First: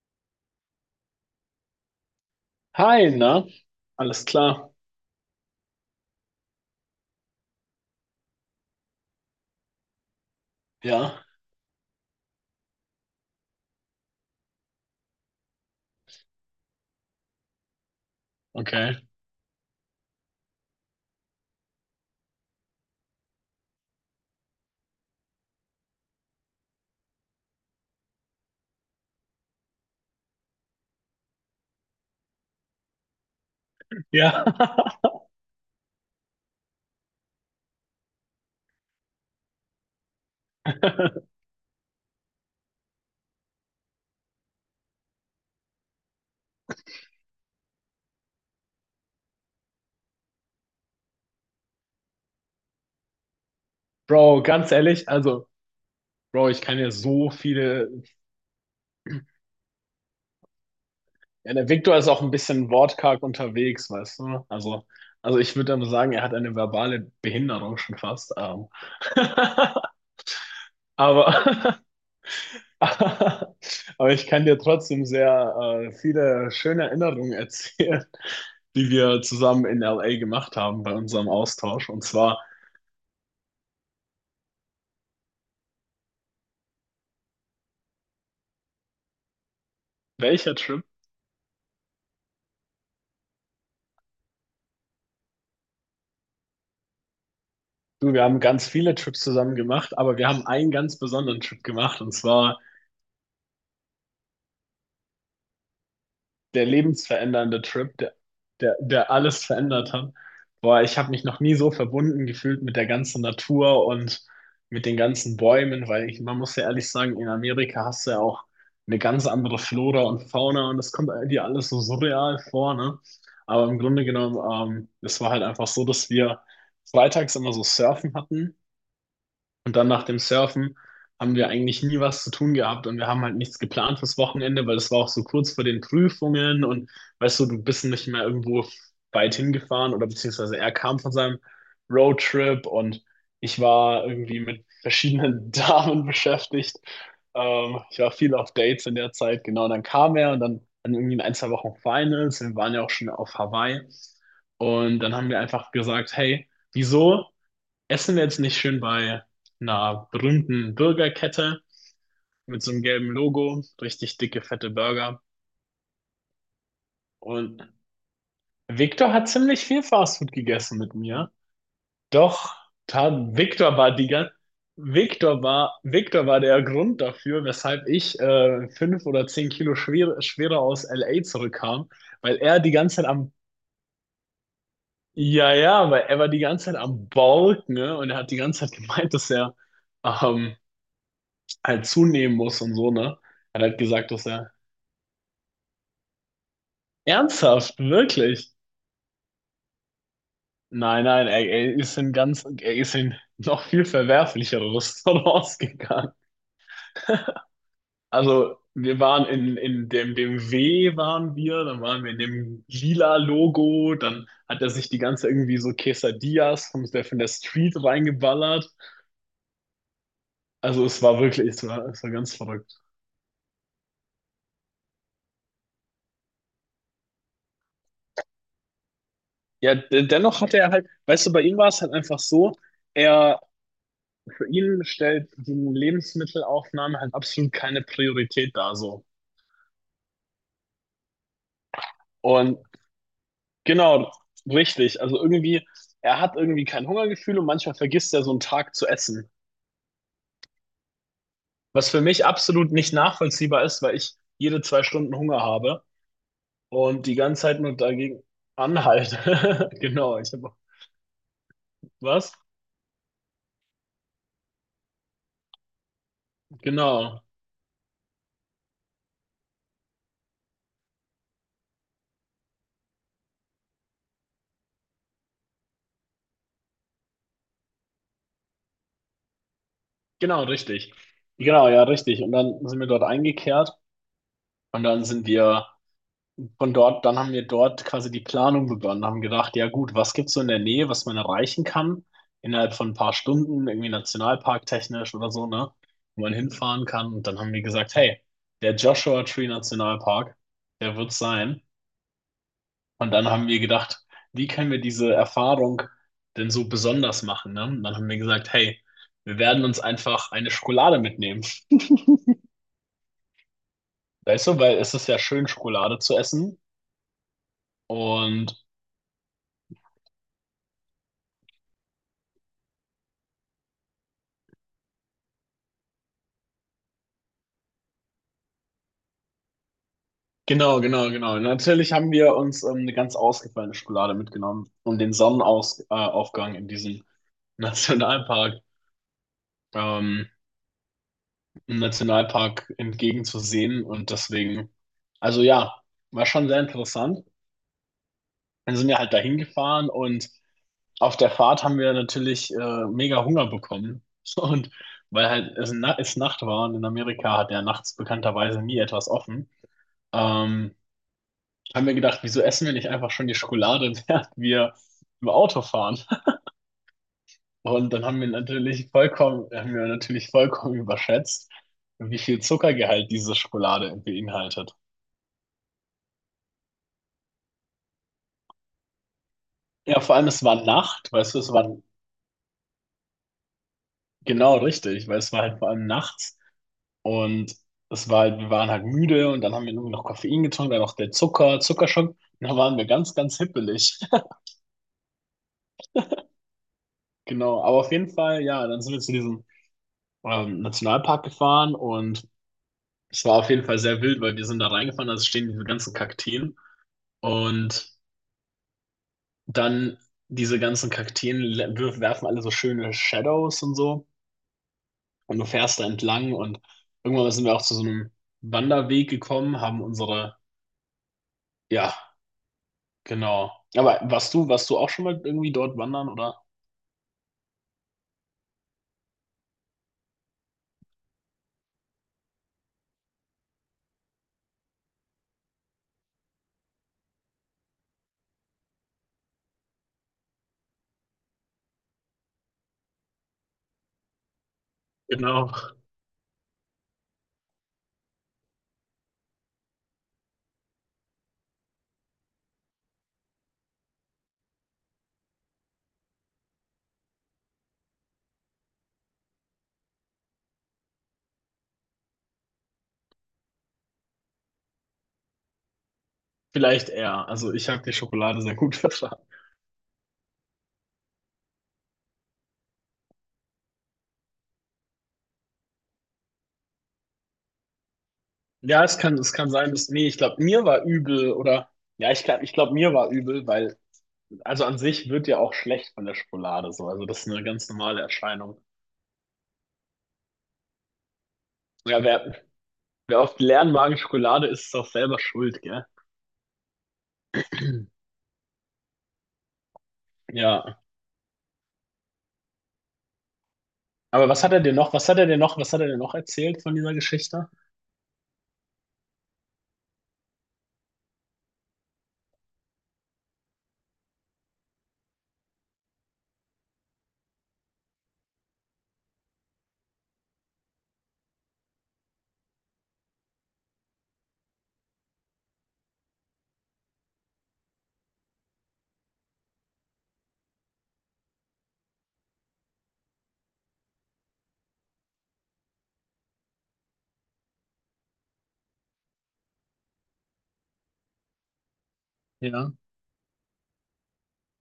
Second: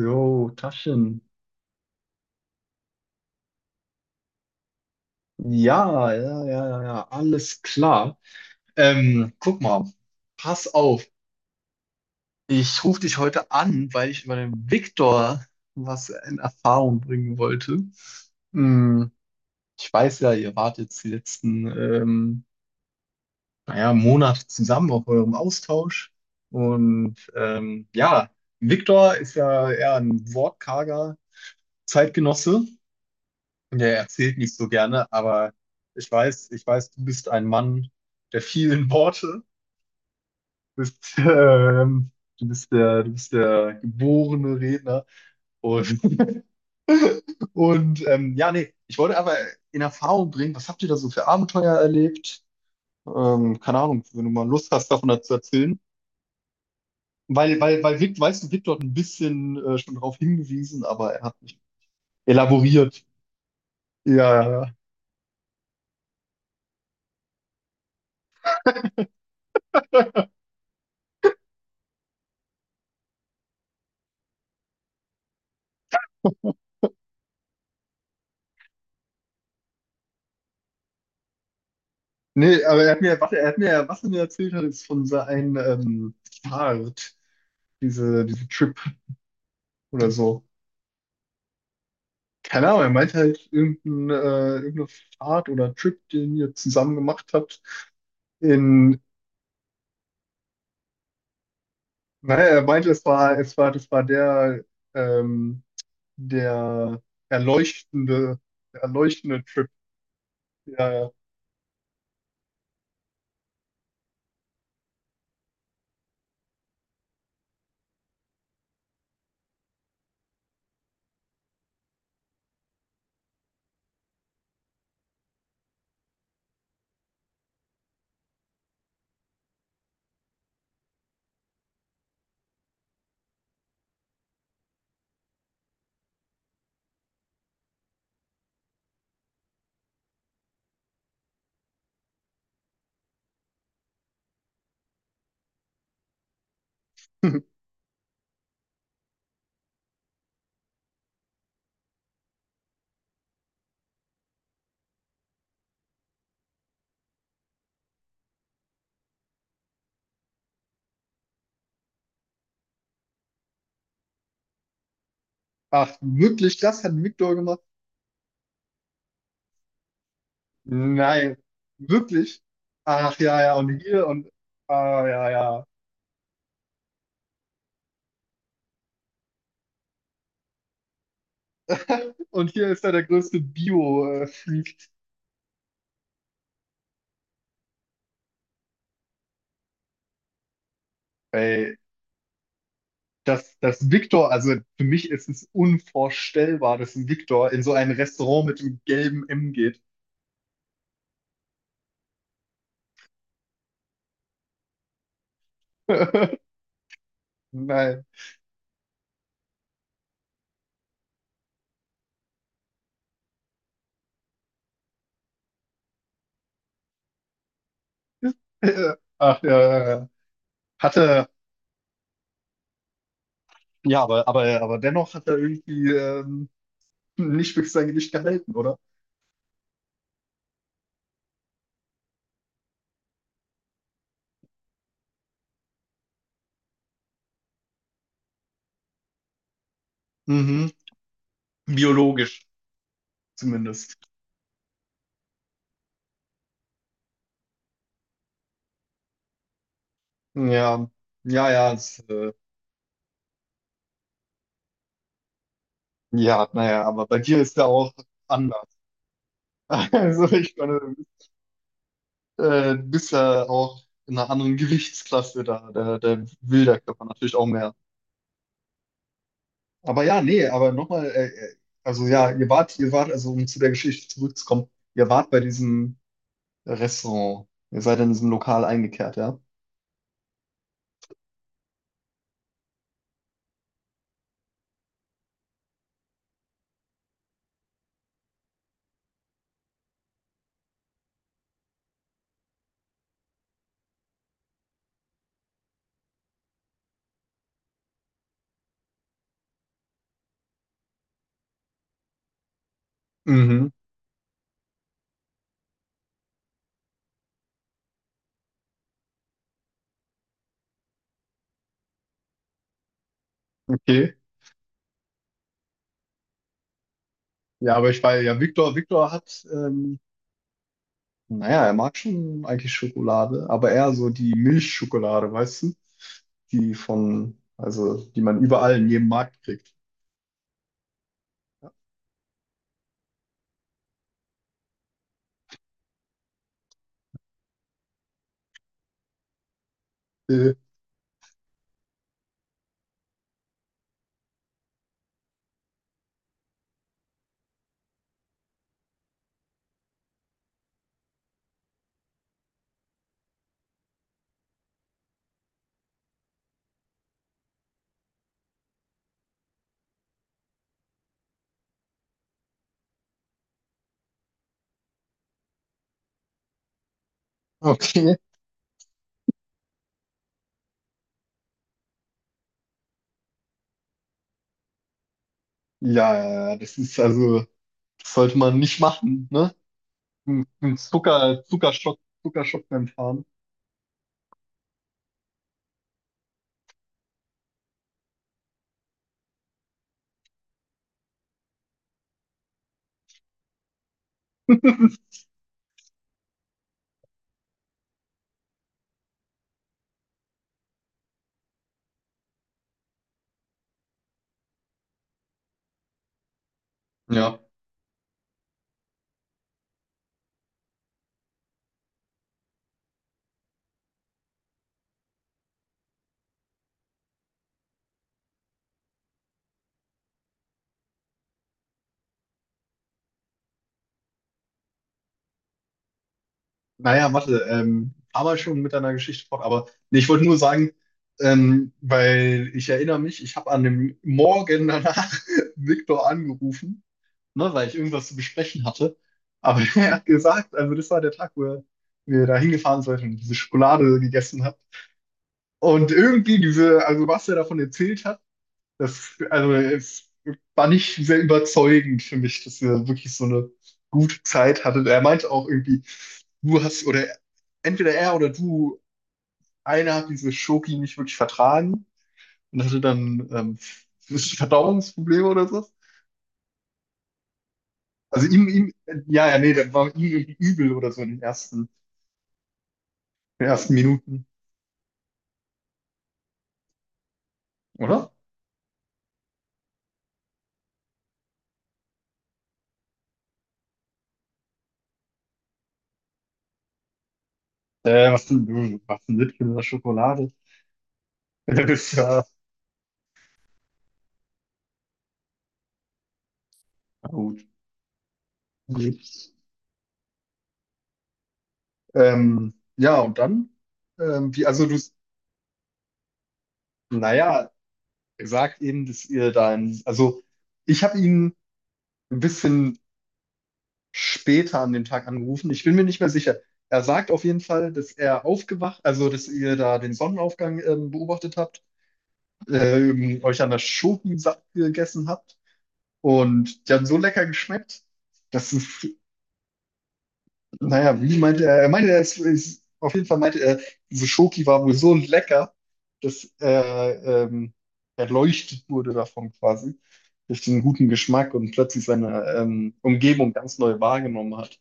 Jo, Taschen. Hi, na? Alles klar? Ja, ja, ja, ja, ja, alles klar. Guck mal, pass auf. Ja, Ich rufe dich heute an, weil ich über den Viktor was in Erfahrung bringen wollte. okay. Hm, ich weiß ja, ihr wart jetzt die letzten, naja, Monate zusammen auf eurem Austausch. Und ja, Viktor ist ja eher ein wortkarger Zeitgenosse. Der erzählt Ja. nicht so gerne, aber ich weiß, du bist ein Mann der vielen Worte. Du bist, du bist du bist der geborene Redner. Und, und ja, nee, ich wollte aber in Erfahrung bringen, was habt ihr da so für Abenteuer erlebt? Keine Ahnung, wenn du Bro, mal ganz Lust hast, ehrlich, davon zu also, erzählen. Bro, ich kann ja so Weil, weil, viele. weil Vic, weißt du, Vic dort ein bisschen schon drauf hingewiesen, aber er hat Ja, nicht der Victor ist auch ein bisschen elaboriert. wortkarg unterwegs, Ja, weißt du? ja, ja. Also ich würde aber sagen, er hat eine verbale Behinderung schon fast. Aber, aber ich kann dir trotzdem sehr viele schöne Erinnerungen erzählen, die wir zusammen in LA gemacht haben bei unserem Austausch. Und zwar, Nee, aber er hat mir, was er mir erzählt hat, ist von seinem Fahrt, diese Trip oder so. welcher Trip? Keine Ahnung, er meinte halt irgendein, irgendeine Fahrt oder Trip, den ihr zusammen gemacht habt. Du, wir haben ganz viele In, Trips zusammen gemacht, aber wir haben einen ganz besonderen Trip gemacht, und naja, zwar er meinte, das war der, ähm, der der lebensverändernde Trip, der, erleuchtende, der, der der erleuchtende alles Trip. verändert hat. Boah, Ja, ich ja. habe mich noch nie so verbunden gefühlt mit der ganzen Natur und mit den ganzen Bäumen, weil ich, man muss ja ehrlich sagen, in Amerika hast du ja auch eine ganz andere Flora und Fauna, und das kommt dir alles so surreal vor, ne? Aber im Grunde genommen, es war halt einfach so, dass wir freitags immer so Surfen hatten. Und dann nach dem Surfen haben wir eigentlich nie was zu tun gehabt, und wir haben halt nichts geplant fürs Wochenende, weil das war auch so kurz vor den Prüfungen, und weißt du, du bist nicht mehr irgendwo weit hingefahren oder beziehungsweise er kam von seinem Roadtrip und ich war irgendwie mit verschiedenen Damen beschäftigt. Ich war viel auf Dates in der Zeit, genau. Und dann kam er und dann irgendwie in ein, zwei Wochen Finals. Wir waren ja auch schon auf Hawaii und dann haben wir einfach gesagt, hey, wieso? Essen wir jetzt nicht schön bei einer berühmten Burgerkette mit so einem gelben Logo, richtig dicke, fette Burger. Ach, wirklich, das hat Victor gemacht? Und Victor hat ziemlich viel Fastfood gegessen mit mir. Nein, wirklich? Doch, Ach ja, ja, Victor und war hier die und, ganze, ah, ja, ja. Victor war der Grund dafür, weshalb ich 5 oder 10 Kilo schwerer aus LA zurückkam, weil Und er hier die ist er ganze der Zeit am, größte Bio-Freak. ja, ja, weil er war die ganze Zeit am Balken, ne? Und er hat die ganze Zeit gemeint, dass er ähm, Ey, halt zunehmen muss und so, ne? dass, Er hat halt dass gesagt, dass Victor, also er für mich ist es unvorstellbar, dass ein Victor in so ernsthaft, ein Restaurant wirklich. mit dem gelben M geht. Nein, nein, er ist in noch viel verwerflicheres rausgegangen. Nein. Also, wir waren in dem W waren wir, dann waren wir in dem lila Logo, dann hat er sich die ganze irgendwie so Quesadillas von der Street reingeballert. Ach ja, ja, ja. Also es war Hatte, wirklich, es war ganz verrückt. ja, aber dennoch hat er irgendwie nicht wirklich sein Gewicht gehalten, oder? Ja, dennoch hatte er halt, weißt du, bei ihm war es halt einfach so, er für ihn stellt die Lebensmittelaufnahme halt absolut keine Priorität dar so. Mhm. Biologisch Und zumindest. genau, richtig. Also irgendwie, er hat irgendwie kein Hungergefühl und manchmal vergisst er so einen Tag zu essen. Ja, ja, ja, Was das, für mich absolut nicht nachvollziehbar ist, weil ich jede 2 Stunden Hunger habe ja, naja, und aber die bei dir ganze ist Zeit er nur auch dagegen anders. anhalte. Genau, Also ich habe. ich meine, Was? Du bist ja auch in einer anderen Gewichtsklasse da. Der will der Körper Genau, natürlich auch mehr. Aber ja, nee, aber nochmal, also ja, ihr wart, also um zu der Geschichte zurückzukommen, ihr wart bei diesem Restaurant. Ihr seid in diesem Lokal eingekehrt, ja? genau, richtig. Genau, ja, richtig. Und dann sind wir dort eingekehrt, und dann sind wir von dort, dann haben wir dort quasi die Planung begonnen, haben gedacht, ja gut, was gibt's so in der Nähe, was man erreichen kann, innerhalb von ein paar Stunden, irgendwie nationalparktechnisch oder so, ne, wo man hinfahren kann. Und dann haben wir gesagt, hey, der Joshua Tree Nationalpark, der wird sein. Und dann haben wir Mhm, gedacht, wie können wir diese Erfahrung denn so besonders machen, ne? Und dann haben wir gesagt, hey, wir werden uns einfach eine Schokolade mitnehmen. okay. Weißt du, weil es ist ja schön, Schokolade zu essen. Ja, aber ich war ja, Und Viktor hat, naja, er mag schon eigentlich Schokolade, aber eher so die Milchschokolade, weißt du? Die von, also, die man überall in jedem Markt kriegt. genau, genau, genau. Natürlich haben wir uns eine ganz ausgefallene Schokolade mitgenommen, um den Sonnenaufgang, Aufgang in diesem Nationalpark, ähm, Äh, im Nationalpark entgegenzusehen. Und deswegen, also ja, war schon sehr interessant. Dann sind wir halt dahin gefahren, und auf der Fahrt haben wir natürlich mega Hunger bekommen. Und weil halt es Nacht war und in Amerika hat ja nachts bekannterweise nie etwas offen. Ähm, haben wir gedacht, wieso essen wir nicht einfach schon die Schokolade, während wir im Auto fahren? Und dann okay. haben wir natürlich vollkommen überschätzt, wie viel Zuckergehalt diese Schokolade beinhaltet. Ja, das ist also, das sollte man nicht machen, ne? Ja, vor allem es Ein war ein Nacht, weißt du, es war Zuckerschock, Zuckerschock beim Fahren. genau richtig, weil es war halt vor allem nachts und wir waren halt müde und dann haben wir irgendwie noch Koffein getrunken, dann noch Zuckerschock, dann waren wir ganz, ganz hippelig. Genau, aber auf jeden Fall, ja, dann sind wir zu diesem Nationalpark gefahren, und es war auf jeden Fall sehr wild, weil wir sind da reingefahren, also stehen diese ganzen Kakteen Ja. und dann diese ganzen Kakteen werfen alle so schöne Shadows und so, und du fährst da entlang und irgendwann sind wir auch zu so einem Wanderweg gekommen, haben unsere, ja, genau. Aber warst du auch schon mal irgendwie dort wandern, oder? Naja, warte, aber schon mit deiner Geschichte fort, aber nee, ich wollte nur sagen, weil ich erinnere mich, ich habe an dem Morgen danach Viktor angerufen, ne, weil ich irgendwas zu besprechen hatte. Aber er hat gesagt, also das war der Tag, wo wir da hingefahren sind und diese Schokolade gegessen hat. Genau, Und irgendwie diese, also was er davon erzählt hat, das, also, es war nicht sehr überzeugend für mich, dass wir wirklich so eine gute Zeit hatten. Er meinte auch irgendwie, du hast, oder entweder er oder du, einer hat diese Schoki nicht wirklich vertragen und hatte dann Verdauungsprobleme oder so. vielleicht eher. Also ich habe die Also Schokolade sehr ihm, gut verstanden. ja, ja, nee, das war ihm irgendwie übel oder so in den ersten Minuten, oder? Ja, es kann sein, dass, nee, ich glaube, mir war übel oder, ja, ich glaube, mir war übel, weil also an sich wird ja auch schlecht von der Schokolade so. Also das ist eine ganz normale Was denn, Erscheinung. du machst ein Littchen in der Schokolade? Das ist Ja, ja, wer oft leeren Magen Schokolade isst, ist auch selber schuld, gell? na gut. Okay. Ja. Ja, und dann, Aber wie, also du, was hat er dir noch erzählt von dieser naja, Geschichte? er sagt eben, dass ihr da in, also ich habe ihn ein bisschen später an dem Tag angerufen. Ich bin mir nicht mehr sicher. Er sagt auf jeden Fall, dass er aufgewacht, also dass ihr da den Sonnenaufgang beobachtet habt, euch an der Schoki satt gegessen habt und die haben so lecker geschmeckt, dass es naja, wie meinte er? Er meinte, auf jeden Fall meinte er, diese Schoki war wohl so lecker, dass er erleuchtet wurde davon quasi, durch den guten Geschmack und plötzlich seine Ja. Umgebung ganz neu wahrgenommen hat.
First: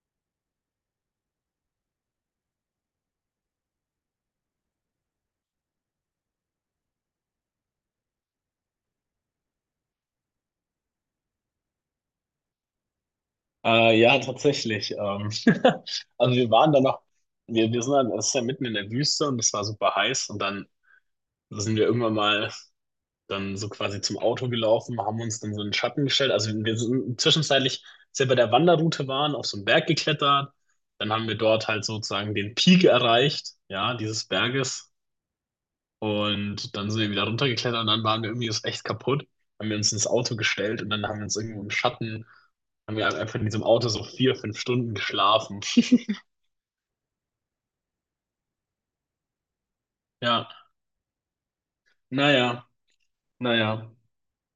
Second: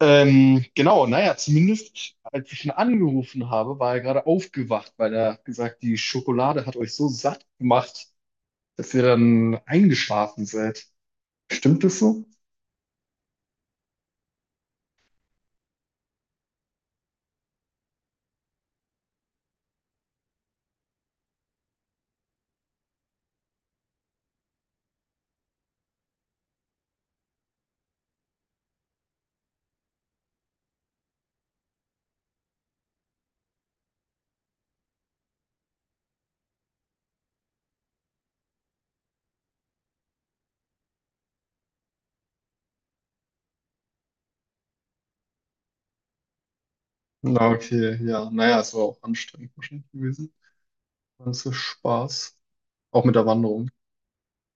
Genau, naja, zumindest als ich ihn angerufen habe, war er gerade aufgewacht, weil er hat gesagt, die Schokolade hat euch so satt gemacht, dass ihr dann eingeschlafen seid. Stimmt das so? Ja, tatsächlich. Also wir waren da noch, wir sind dann, es ist ja mitten in der Wüste und es war super heiß und dann sind wir irgendwann mal dann so quasi zum Auto gelaufen, haben uns dann so in den Schatten gestellt. Also wir sind zwischenzeitlich, als wir bei der Wanderroute waren, auf so einen Berg geklettert. Dann haben wir dort halt sozusagen den Peak erreicht, ja, dieses Berges. Und dann sind wir wieder runtergeklettert und dann waren wir irgendwie jetzt echt kaputt. Haben wir uns ins Auto gestellt und dann haben wir uns irgendwo im Schatten, haben wir einfach in diesem Auto so 4, 5 Stunden geschlafen. Na, okay, ja, naja, es war auch anstrengend wahrscheinlich gewesen. Ja, Das ist Spaß. naja, Auch mit der Wanderung. naja.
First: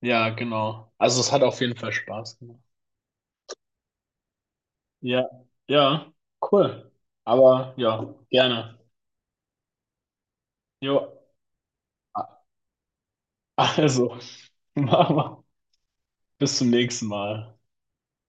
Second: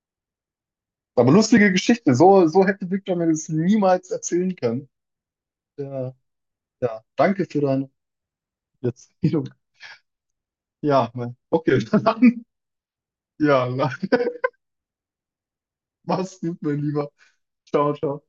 Ja, genau. Also es Aber hat auf lustige jeden Fall Geschichte. Spaß So, gemacht. so hätte Victor mir das niemals erzählen können. Ja, ja, Ja, cool. ja. Danke für Aber deine ja, gerne. Erzählung. Jo, Ja, mein- okay, dann. Ja, also, machen wir. mach's gut, Bis zum mein nächsten Lieber. Mal. Ciao, ciao.